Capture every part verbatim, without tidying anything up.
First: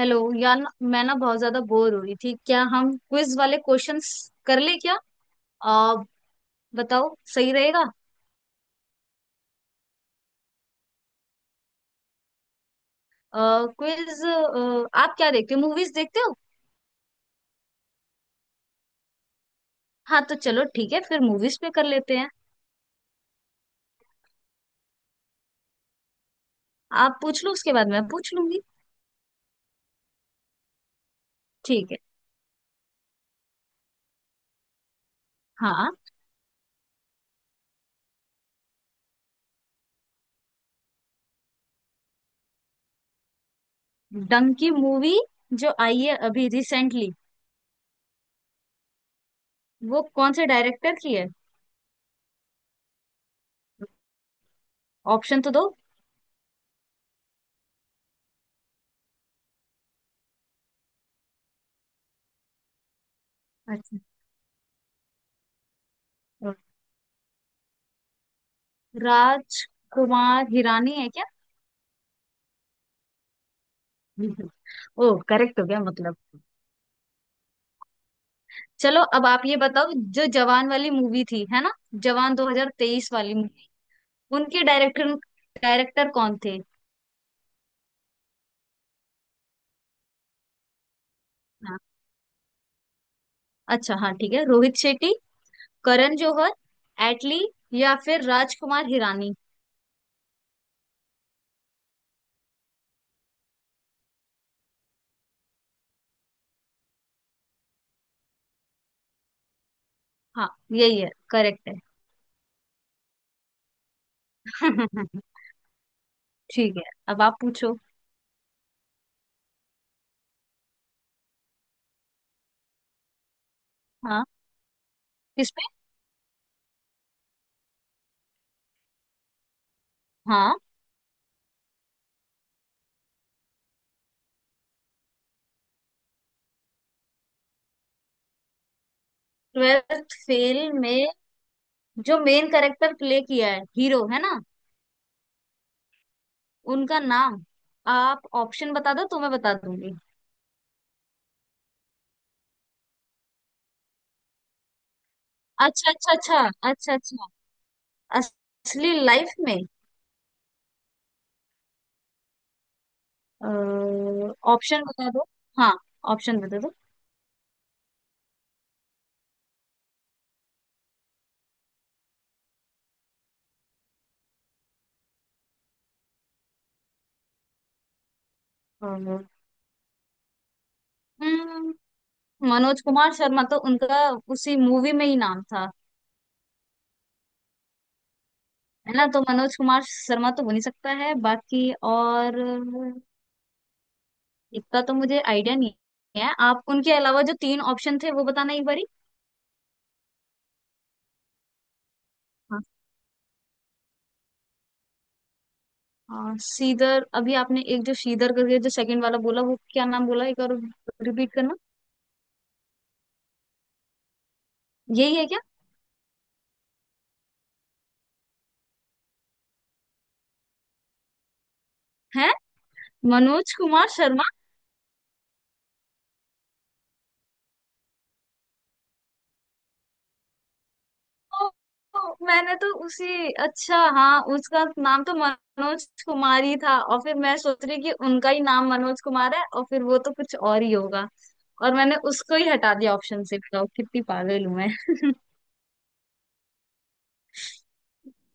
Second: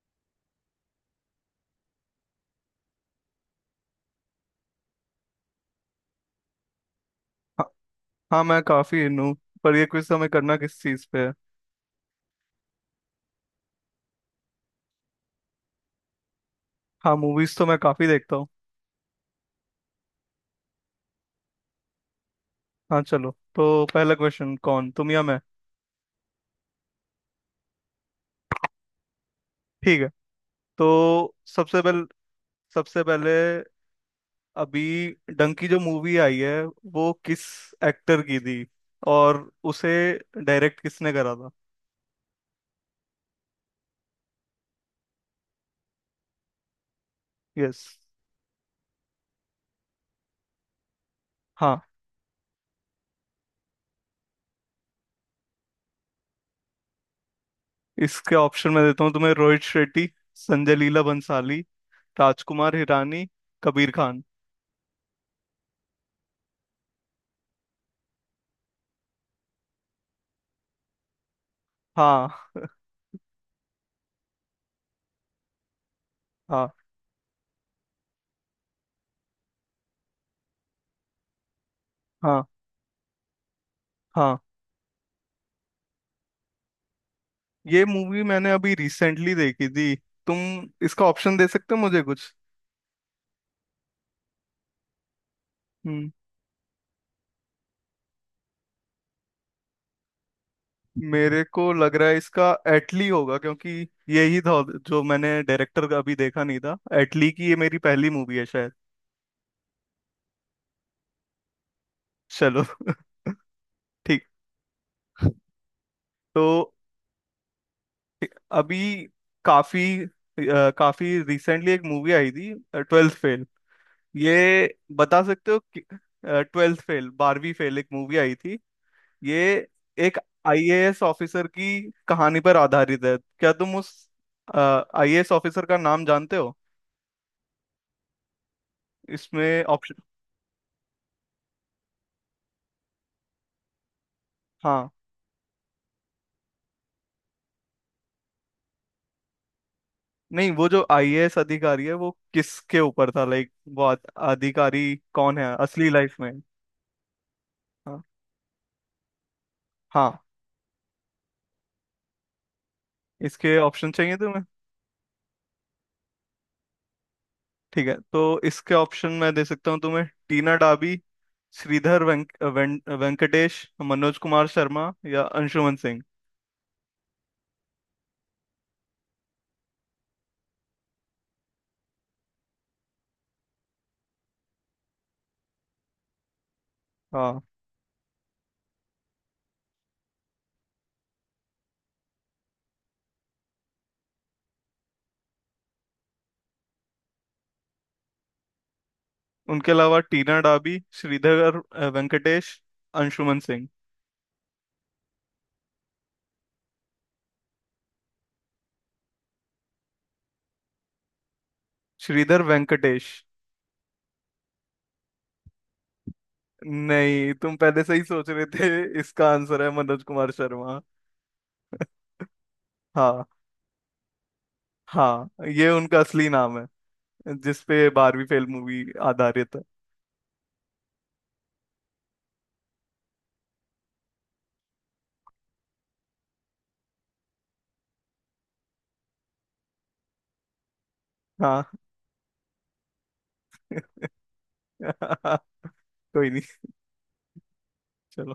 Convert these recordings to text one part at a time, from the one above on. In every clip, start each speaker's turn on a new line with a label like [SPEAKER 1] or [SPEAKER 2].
[SPEAKER 1] Hello यार ना- मैं ना बहुत ज्यादा बोर हो रही थी। क्या हम क्विज वाले क्वेश्चंस कर ले क्या? आ, बताओ सही
[SPEAKER 2] हाँ।
[SPEAKER 1] रहेगा।
[SPEAKER 2] हाँ, मैं काफी इन हूँ। पर ये क्विज हमें करना किस चीज पे है?
[SPEAKER 1] क्विज। आप क्या देखते हो? मूवीज देखते हो?
[SPEAKER 2] हाँ, मूवीज तो मैं काफी देखता हूँ।
[SPEAKER 1] हाँ तो चलो ठीक है फिर मूवीज पे कर लेते हैं।
[SPEAKER 2] हाँ चलो, तो पहला क्वेश्चन कौन, तुम या मैं?
[SPEAKER 1] आप पूछ लो उसके बाद मैं पूछ लूंगी।
[SPEAKER 2] ठीक है, तो सबसे
[SPEAKER 1] ठीक है।
[SPEAKER 2] पहले सबसे पहले अभी डंकी जो
[SPEAKER 1] हाँ।
[SPEAKER 2] मूवी आई है, वो किस एक्टर की थी और उसे डायरेक्ट किसने करा था?
[SPEAKER 1] डंकी मूवी जो आई है अभी रिसेंटली
[SPEAKER 2] यस।
[SPEAKER 1] वो कौन से डायरेक्टर की है?
[SPEAKER 2] हाँ,
[SPEAKER 1] ऑप्शन तो दो।
[SPEAKER 2] इसके ऑप्शन मैं देता हूँ तुम्हें। रोहित शेट्टी, संजय लीला भंसाली, राजकुमार हिरानी, कबीर
[SPEAKER 1] अच्छा,
[SPEAKER 2] खान।
[SPEAKER 1] राज कुमार हिरानी है क्या?
[SPEAKER 2] हाँ।
[SPEAKER 1] ओ करेक्ट हो गया मतलब।
[SPEAKER 2] हाँ।
[SPEAKER 1] चलो अब आप ये बताओ जो जवान वाली मूवी थी है ना, जवान
[SPEAKER 2] हाँ।
[SPEAKER 1] दो हज़ार तेईस वाली मूवी,
[SPEAKER 2] हाँ,
[SPEAKER 1] उनके डायरेक्टर डायरेक्टर कौन थे?
[SPEAKER 2] ये मूवी मैंने अभी रिसेंटली देखी थी। तुम इसका ऑप्शन दे सकते
[SPEAKER 1] हाँ।
[SPEAKER 2] हो मुझे कुछ?
[SPEAKER 1] अच्छा हाँ, ठीक है। रोहित शेट्टी,
[SPEAKER 2] हम्म,
[SPEAKER 1] करण जौहर, एटली या फिर राजकुमार हिरानी?
[SPEAKER 2] मेरे को लग रहा है इसका एटली होगा, क्योंकि यही था जो मैंने डायरेक्टर का अभी देखा नहीं था। एटली की ये मेरी पहली मूवी है शायद।
[SPEAKER 1] हाँ यही है, करेक्ट है।
[SPEAKER 2] चलो ठीक। तो
[SPEAKER 1] ठीक है, अब आप पूछो।
[SPEAKER 2] अभी काफी अ, काफी रिसेंटली एक मूवी आई थी, ट्वेल्थ फेल।
[SPEAKER 1] हाँ।
[SPEAKER 2] ये बता सकते हो?
[SPEAKER 1] किसमें?
[SPEAKER 2] ट्वेल्थ फेल, बारहवीं फेल, एक मूवी आई थी। ये एक
[SPEAKER 1] हाँ।
[SPEAKER 2] आईएएस ऑफिसर की कहानी पर आधारित है। क्या तुम उस आईएएस ऑफिसर का नाम जानते हो? इसमें ऑप्शन।
[SPEAKER 1] ट्वेल्थ फेल में जो मेन कैरेक्टर प्ले किया है, हीरो है ना,
[SPEAKER 2] हाँ,
[SPEAKER 1] उनका नाम? आप ऑप्शन बता दो तो मैं बता दूंगी।
[SPEAKER 2] नहीं, वो जो आईएएस अधिकारी है, वो किसके ऊपर था, लाइक वो आ- अधिकारी कौन है असली
[SPEAKER 1] अच्छा अच्छा
[SPEAKER 2] लाइफ में?
[SPEAKER 1] अच्छा। अच्छा अच्छा।
[SPEAKER 2] हाँ,
[SPEAKER 1] असली लाइफ में।
[SPEAKER 2] हाँ, इसके ऑप्शन चाहिए तुम्हें?
[SPEAKER 1] ऑप्शन बता दो। हाँ, ऑप्शन बता दो।
[SPEAKER 2] ठीक है, तो इसके ऑप्शन मैं दे सकता हूँ तुम्हें। टीना डाबी, श्रीधर वेंक, वें, वेंकटेश, मनोज कुमार शर्मा या अंशुमन सिंह।
[SPEAKER 1] अ, हम्म, मनोज कुमार शर्मा तो उनका उसी मूवी में ही नाम था,
[SPEAKER 2] हाँ,
[SPEAKER 1] है ना? तो मनोज कुमार शर्मा तो हो नहीं सकता है। बाकी और इतना तो मुझे आइडिया नहीं है। आप उनके अलावा जो तीन ऑप्शन थे वो बताना एक बारी।
[SPEAKER 2] उनके अलावा टीना डाबी, श्रीधर अ, वेंकटेश,
[SPEAKER 1] हाँ।
[SPEAKER 2] अंशुमन सिंह।
[SPEAKER 1] हाँ, सीदर अभी आपने एक जो सीदर करके जो सेकंड वाला बोला वो क्या नाम बोला एक और? रिपीट करना।
[SPEAKER 2] श्रीधर वेंकटेश।
[SPEAKER 1] यही है क्या?
[SPEAKER 2] नहीं, तुम पहले से ही सोच रहे थे, इसका आंसर है मनोज कुमार शर्मा।
[SPEAKER 1] है
[SPEAKER 2] हाँ।
[SPEAKER 1] मनोज कुमार शर्मा।
[SPEAKER 2] हाँ, ये उनका असली नाम है, जिसपे बारहवीं फेल मूवी आधारित है।
[SPEAKER 1] ओ, मैंने तो उसी अच्छा हाँ, उसका नाम तो मनोज कुमार ही था और फिर मैं सोच रही कि उनका ही नाम मनोज कुमार है और फिर वो तो कुछ और ही होगा।
[SPEAKER 2] हाँ
[SPEAKER 1] और मैंने उसको ही हटा दिया ऑप्शन से। बताओ कितनी पागल हूं मैं।
[SPEAKER 2] कोई नहीं, चलो।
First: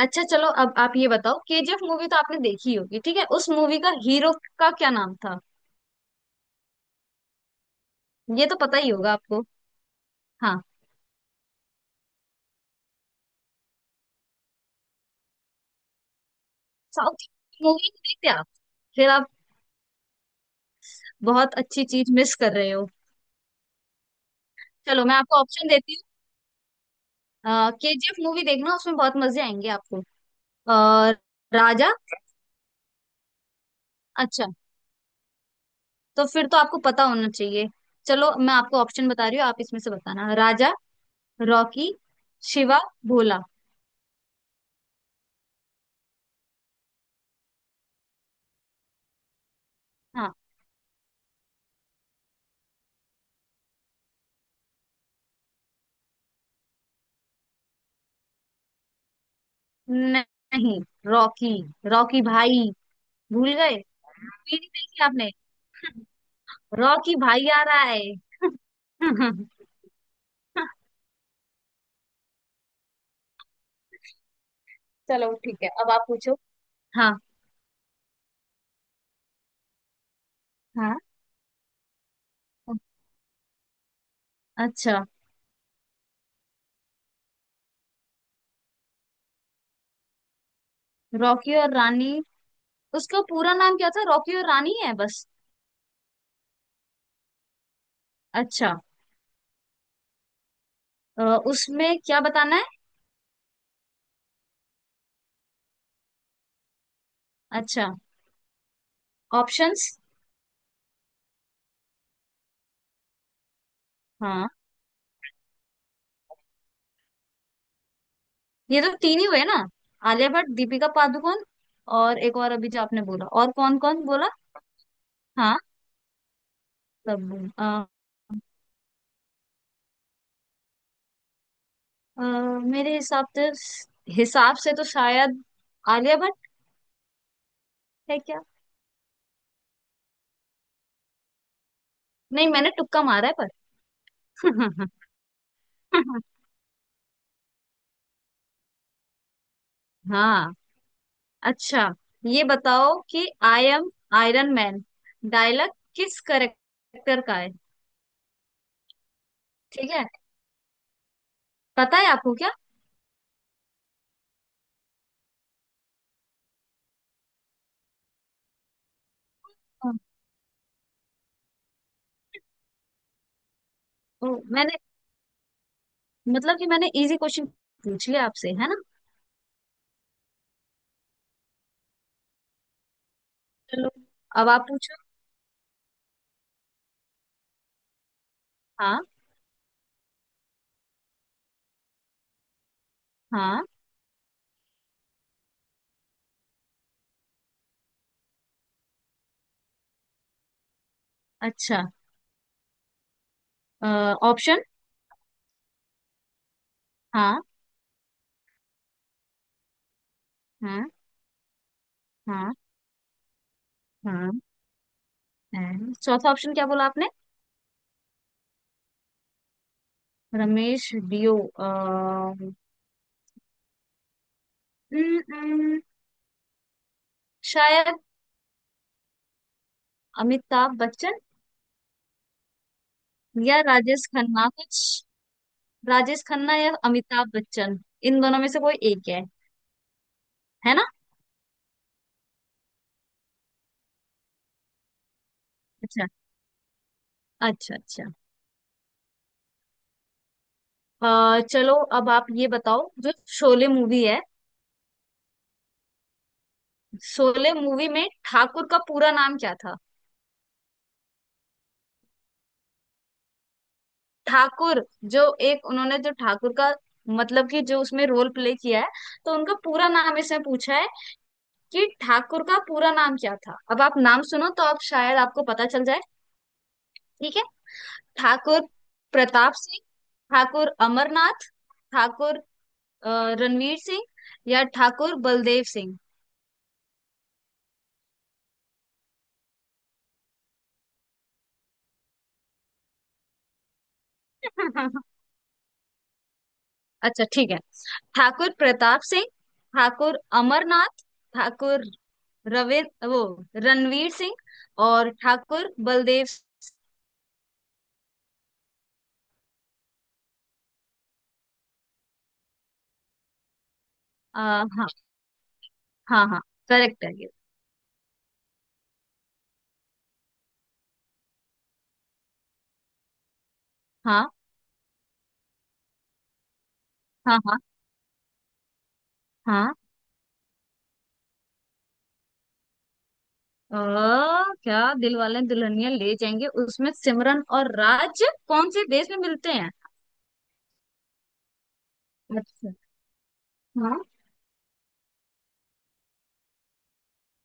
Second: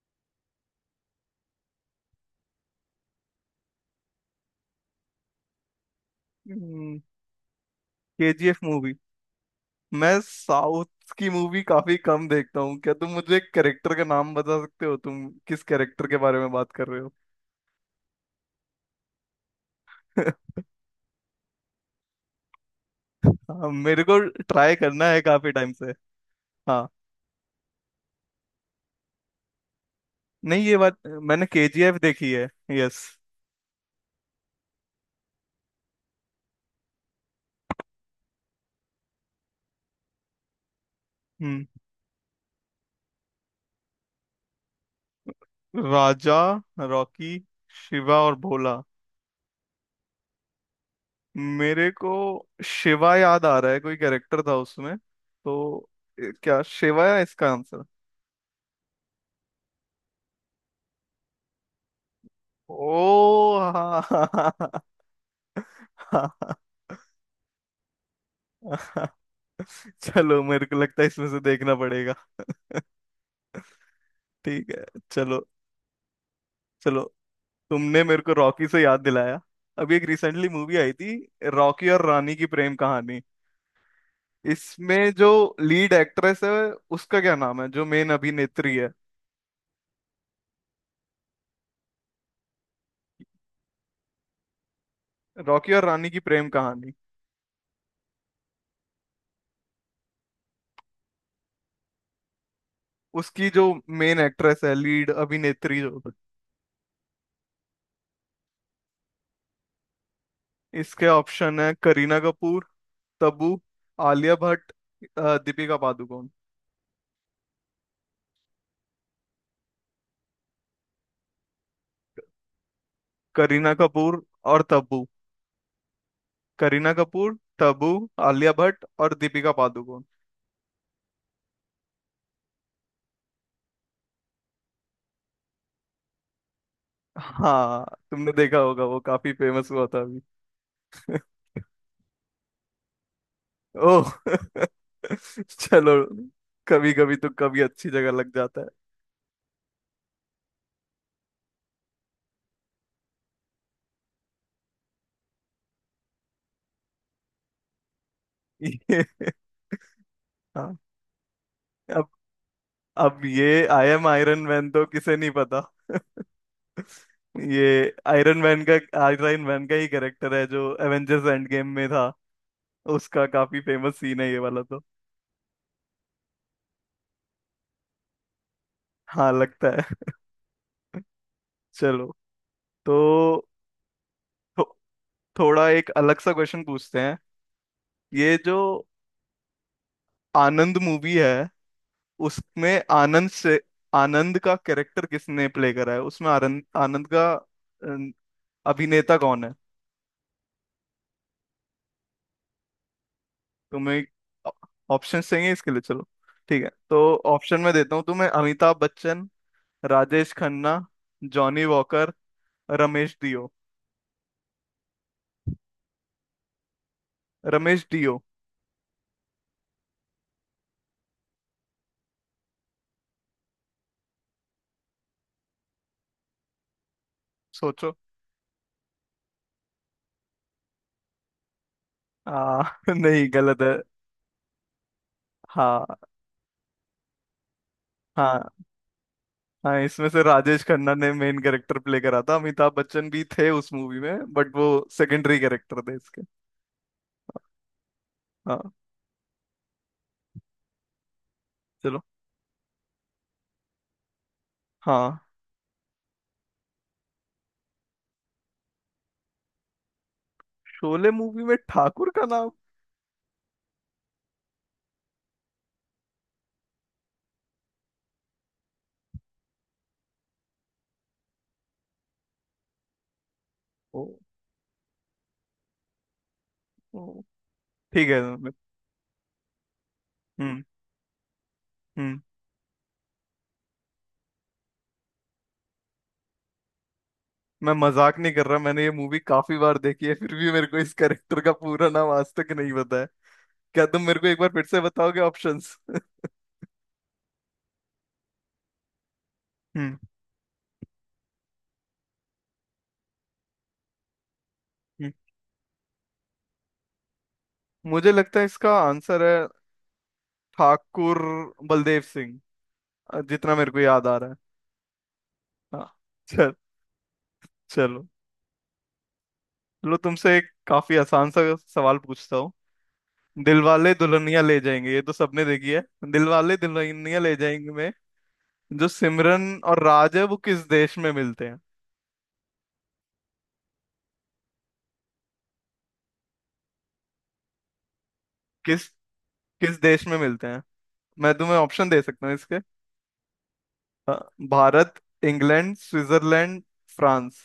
[SPEAKER 1] अच्छा चलो अब आप ये बताओ, के जी एफ मूवी तो आपने देखी होगी, ठीक है, उस मूवी का हीरो का क्या नाम था?
[SPEAKER 2] के
[SPEAKER 1] ये
[SPEAKER 2] जी
[SPEAKER 1] तो
[SPEAKER 2] एफ
[SPEAKER 1] पता ही
[SPEAKER 2] मूवी।
[SPEAKER 1] होगा आपको।
[SPEAKER 2] मैं
[SPEAKER 1] हाँ।
[SPEAKER 2] साउथ की मूवी काफी कम देखता हूँ। क्या तुम मुझे एक कैरेक्टर का नाम बता सकते हो? तुम किस कैरेक्टर के बारे में बात कर रहे हो?
[SPEAKER 1] साउथ मूवी देखते आप, फिर आप बहुत अच्छी चीज मिस कर रहे हो।
[SPEAKER 2] हाँ, मेरे को ट्राई
[SPEAKER 1] चलो
[SPEAKER 2] करना
[SPEAKER 1] मैं
[SPEAKER 2] है
[SPEAKER 1] आपको
[SPEAKER 2] काफी
[SPEAKER 1] ऑप्शन
[SPEAKER 2] टाइम से।
[SPEAKER 1] देती
[SPEAKER 2] हाँ,
[SPEAKER 1] हूँ। के जी एफ मूवी देखना, उसमें बहुत मजे आएंगे आपको।
[SPEAKER 2] नहीं ये बात,
[SPEAKER 1] और
[SPEAKER 2] मैंने
[SPEAKER 1] राजा।
[SPEAKER 2] केजीएफ देखी है। यस।
[SPEAKER 1] अच्छा तो फिर तो आपको पता होना चाहिए। चलो मैं आपको ऑप्शन बता रही हूँ, आप इसमें से बताना। राजा,
[SPEAKER 2] हम्म।
[SPEAKER 1] रॉकी, शिवा, भोला।
[SPEAKER 2] राजा, रॉकी, शिवा और भोला।
[SPEAKER 1] हाँ।
[SPEAKER 2] मेरे को शिवा याद आ रहा है, कोई कैरेक्टर था उसमें तो। ए, क्या शिवा है इसका आंसर?
[SPEAKER 1] न- नहीं, रॉकी, रॉकी भाई। भूल
[SPEAKER 2] ओ
[SPEAKER 1] गए?
[SPEAKER 2] हाँ हाँ
[SPEAKER 1] भी नहीं
[SPEAKER 2] हाँ,
[SPEAKER 1] देखी आपने।
[SPEAKER 2] हाँ,
[SPEAKER 1] रॉकी भाई आ रहा है।
[SPEAKER 2] हाँ, हाँ। चलो, मेरे को लगता है इसमें से देखना पड़ेगा। ठीक है,
[SPEAKER 1] चलो
[SPEAKER 2] चलो।
[SPEAKER 1] ठीक है, अब आप पूछो।
[SPEAKER 2] चलो,
[SPEAKER 1] हाँ।
[SPEAKER 2] तुमने मेरे को रॉकी से याद दिलाया। अभी एक रिसेंटली मूवी आई
[SPEAKER 1] हाँ।
[SPEAKER 2] थी, रॉकी और रानी की प्रेम कहानी।
[SPEAKER 1] अच्छा।
[SPEAKER 2] इसमें जो लीड एक्ट्रेस है, उसका क्या नाम है, जो मेन अभिनेत्री है?
[SPEAKER 1] रॉकी और रानी, उसका पूरा नाम क्या था? रॉकी और रानी है बस?
[SPEAKER 2] रॉकी और रानी की प्रेम कहानी।
[SPEAKER 1] अच्छा। अ, उसमें क्या बताना है?
[SPEAKER 2] उसकी जो मेन एक्ट्रेस है, लीड अभिनेत्री जो,
[SPEAKER 1] अच्छा। ऑप्शंस।
[SPEAKER 2] इसके ऑप्शन है करीना कपूर, तब्बू, आलिया
[SPEAKER 1] हाँ।
[SPEAKER 2] भट्ट, अ, दीपिका पादुकोण।
[SPEAKER 1] ये तो तीन ही हुए ना, आलिया भट्ट, दीपिका पादुकोण और एक और? अभी जो आपने बोला, और
[SPEAKER 2] करीना
[SPEAKER 1] कौन कौन
[SPEAKER 2] कपूर
[SPEAKER 1] बोला?
[SPEAKER 2] और तब्बू।
[SPEAKER 1] हाँ।
[SPEAKER 2] करीना कपूर,
[SPEAKER 1] सब आ,
[SPEAKER 2] तब्बू, आलिया भट्ट और दीपिका पादुकोण।
[SPEAKER 1] अ, मेरे हिसाब से, हिसाब से तो शायद आलिया भट्ट।
[SPEAKER 2] हाँ,
[SPEAKER 1] है
[SPEAKER 2] तुमने
[SPEAKER 1] क्या?
[SPEAKER 2] देखा होगा, वो काफी फेमस हुआ था अभी।
[SPEAKER 1] नहीं मैंने तुक्का मारा है।
[SPEAKER 2] ओह
[SPEAKER 1] पर
[SPEAKER 2] चलो। कभी कभी तो कभी अच्छी जगह लग जाता
[SPEAKER 1] हाँ। अच्छा ये बताओ कि I am Iron Man dialogue किस करेक्टर का है?
[SPEAKER 2] है। ये।
[SPEAKER 1] ठीक है।
[SPEAKER 2] हाँ।
[SPEAKER 1] पता है
[SPEAKER 2] अब
[SPEAKER 1] आपको क्या?
[SPEAKER 2] अब ये आई एम आयरन मैन तो किसे नहीं पता। ये आयरन मैन का, आयरन मैन का ही कैरेक्टर है जो एवेंजर्स एंड गेम में था। उसका काफी फेमस सीन
[SPEAKER 1] ओ,
[SPEAKER 2] है ये वाला
[SPEAKER 1] मैंने
[SPEAKER 2] तो।
[SPEAKER 1] मतलब कि मैंने इजी क्वेश्चन पूछ लिया आपसे, है ना?
[SPEAKER 2] हाँ लगता है। चलो। तो
[SPEAKER 1] चलो अब आप
[SPEAKER 2] थो,
[SPEAKER 1] पूछो।
[SPEAKER 2] थोड़ा एक अलग सा क्वेश्चन पूछते हैं। ये जो
[SPEAKER 1] हाँ।
[SPEAKER 2] आनंद मूवी है, उसमें आनंद से,
[SPEAKER 1] हाँ।
[SPEAKER 2] आनंद का कैरेक्टर किसने प्ले करा है उसमें? आनंद आनंद का अ, अभिनेता कौन है?
[SPEAKER 1] अच्छा।
[SPEAKER 2] तुम्हें
[SPEAKER 1] ऑप्शन।
[SPEAKER 2] ऑप्शन चाहिए इसके लिए? चलो ठीक है, तो
[SPEAKER 1] हाँ।
[SPEAKER 2] ऑप्शन में देता हूँ तुम्हें। अमिताभ बच्चन, राजेश खन्ना,
[SPEAKER 1] हाँ।
[SPEAKER 2] जॉनी वॉकर,
[SPEAKER 1] हाँ।
[SPEAKER 2] रमेश डियो।
[SPEAKER 1] हाँ। हाँ। चौथा ऑप्शन क्या बोला आपने?
[SPEAKER 2] रमेश डियो।
[SPEAKER 1] रमेश डियो। अ, हम्म, हम्म,
[SPEAKER 2] सोचो।
[SPEAKER 1] शायद अमिताभ बच्चन।
[SPEAKER 2] आ, नहीं,
[SPEAKER 1] या
[SPEAKER 2] गलत है।
[SPEAKER 1] राजेश खन्ना कुछ।
[SPEAKER 2] हाँ।
[SPEAKER 1] राजेश खन्ना या अमिताभ बच्चन, इन दोनों
[SPEAKER 2] हाँ,
[SPEAKER 1] में से कोई एक है।
[SPEAKER 2] हाँ, इसमें से राजेश
[SPEAKER 1] है ना?
[SPEAKER 2] खन्ना ने मेन कैरेक्टर प्ले करा था। अमिताभ बच्चन भी थे उस मूवी में, बट वो सेकेंडरी कैरेक्टर थे
[SPEAKER 1] अच्छा
[SPEAKER 2] इसके।
[SPEAKER 1] अच्छा अच्छा।
[SPEAKER 2] हाँ,
[SPEAKER 1] अ, चलो
[SPEAKER 2] चलो।
[SPEAKER 1] अब आप ये बताओ जो शोले मूवी है,
[SPEAKER 2] हाँ,
[SPEAKER 1] शोले मूवी में ठाकुर का पूरा नाम क्या था?
[SPEAKER 2] शोले मूवी में ठाकुर का नाम।
[SPEAKER 1] ठाकुर जो, एक उन्होंने जो ठाकुर का, मतलब कि जो उसमें रोल प्ले किया है, तो उनका पूरा नाम इसमें पूछा है कि ठाकुर का पूरा नाम क्या था। अब आप
[SPEAKER 2] ओ,
[SPEAKER 1] नाम सुनो तो आप शायद आपको पता चल जाए।
[SPEAKER 2] ओ।
[SPEAKER 1] ठीक है।
[SPEAKER 2] ठीक है, मैं।
[SPEAKER 1] ठाकुर प्रताप सिंह,
[SPEAKER 2] हम्म।
[SPEAKER 1] ठाकुर अमरनाथ,
[SPEAKER 2] हम्म,
[SPEAKER 1] ठाकुर अ, रणवीर सिंह या ठाकुर बलदेव सिंह।
[SPEAKER 2] मैं मजाक नहीं कर रहा, मैंने ये मूवी काफी बार देखी है, फिर भी मेरे को इस कैरेक्टर का पूरा नाम आज तक नहीं पता है। क्या तुम मेरे को एक बार फिर से बताओगे ऑप्शंस?
[SPEAKER 1] अच्छा ठीक है। ठाकुर प्रताप सिंह,
[SPEAKER 2] हम्म।
[SPEAKER 1] ठाकुर अमरनाथ, ठाकुर रवि, वो रणवीर सिंह और
[SPEAKER 2] हम्म।
[SPEAKER 1] ठाकुर बलदेव।
[SPEAKER 2] मुझे लगता है इसका आंसर है ठाकुर बलदेव सिंह, अ, जितना मेरे को याद आ रहा है।
[SPEAKER 1] अ, हाँ।
[SPEAKER 2] हाँ।
[SPEAKER 1] हाँ हाँ।
[SPEAKER 2] चल,
[SPEAKER 1] करेक्ट है ये।
[SPEAKER 2] चलो। चलो, तुमसे एक काफी आसान सा सवाल पूछता हूँ। दिलवाले
[SPEAKER 1] हाँ।
[SPEAKER 2] दुल्हनिया ले जाएंगे, ये तो सबने देखी है। दिलवाले दुल्हनिया ले
[SPEAKER 1] हाँ। हाँ।
[SPEAKER 2] जाएंगे में जो सिमरन
[SPEAKER 1] हाँ।
[SPEAKER 2] और राज है, वो किस देश में मिलते हैं?
[SPEAKER 1] अ, क्या दिल वाले दुल्हनिया ले जाएंगे उसमें सिमरन और राज कौन से
[SPEAKER 2] किस
[SPEAKER 1] देश में मिलते हैं?
[SPEAKER 2] किस देश में मिलते हैं? मैं तुम्हें ऑप्शन दे सकता हूँ इसके।
[SPEAKER 1] अच्छा। हाँ।
[SPEAKER 2] अ, भारत, इंग्लैंड, स्विट्जरलैंड, फ्रांस।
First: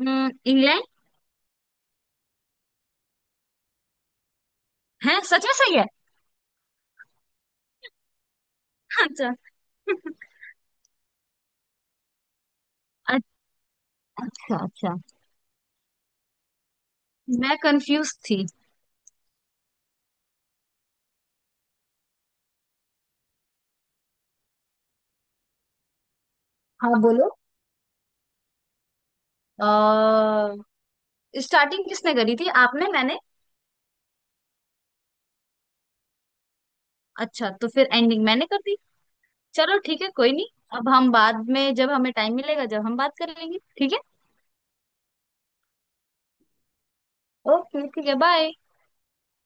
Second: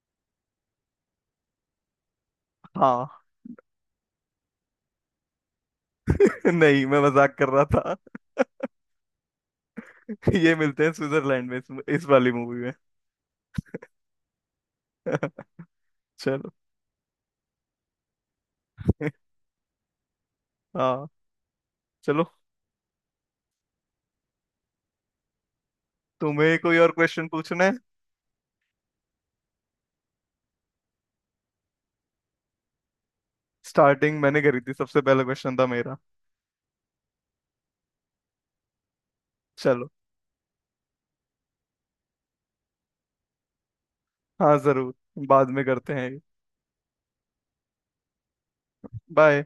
[SPEAKER 1] हम्म, इंग्लैंड
[SPEAKER 2] हाँ
[SPEAKER 1] है? सच में सही है?
[SPEAKER 2] नहीं मैं मजाक कर रहा था।
[SPEAKER 1] अच्छा
[SPEAKER 2] ये मिलते हैं स्विट्जरलैंड में इस, इस वाली मूवी में।
[SPEAKER 1] अच्छा अच्छा।
[SPEAKER 2] चलो।
[SPEAKER 1] मैं कंफ्यूज थी।
[SPEAKER 2] हाँ, चलो। तुम्हें कोई और
[SPEAKER 1] हाँ
[SPEAKER 2] क्वेश्चन
[SPEAKER 1] बोलो।
[SPEAKER 2] पूछना है?
[SPEAKER 1] अ, स्टार्टिंग किसने करी थी, आपने मैंने?
[SPEAKER 2] स्टार्टिंग मैंने करी थी, सबसे पहला क्वेश्चन था मेरा।
[SPEAKER 1] अच्छा तो फिर एंडिंग मैंने कर दी। चलो
[SPEAKER 2] चलो,
[SPEAKER 1] ठीक है, कोई नहीं। अब हम बाद में जब हमें टाइम मिलेगा जब हम बात कर लेंगे, ठीक है?
[SPEAKER 2] हाँ जरूर, बाद में करते हैं।
[SPEAKER 1] ओके ठीक है, बाय।
[SPEAKER 2] बाय।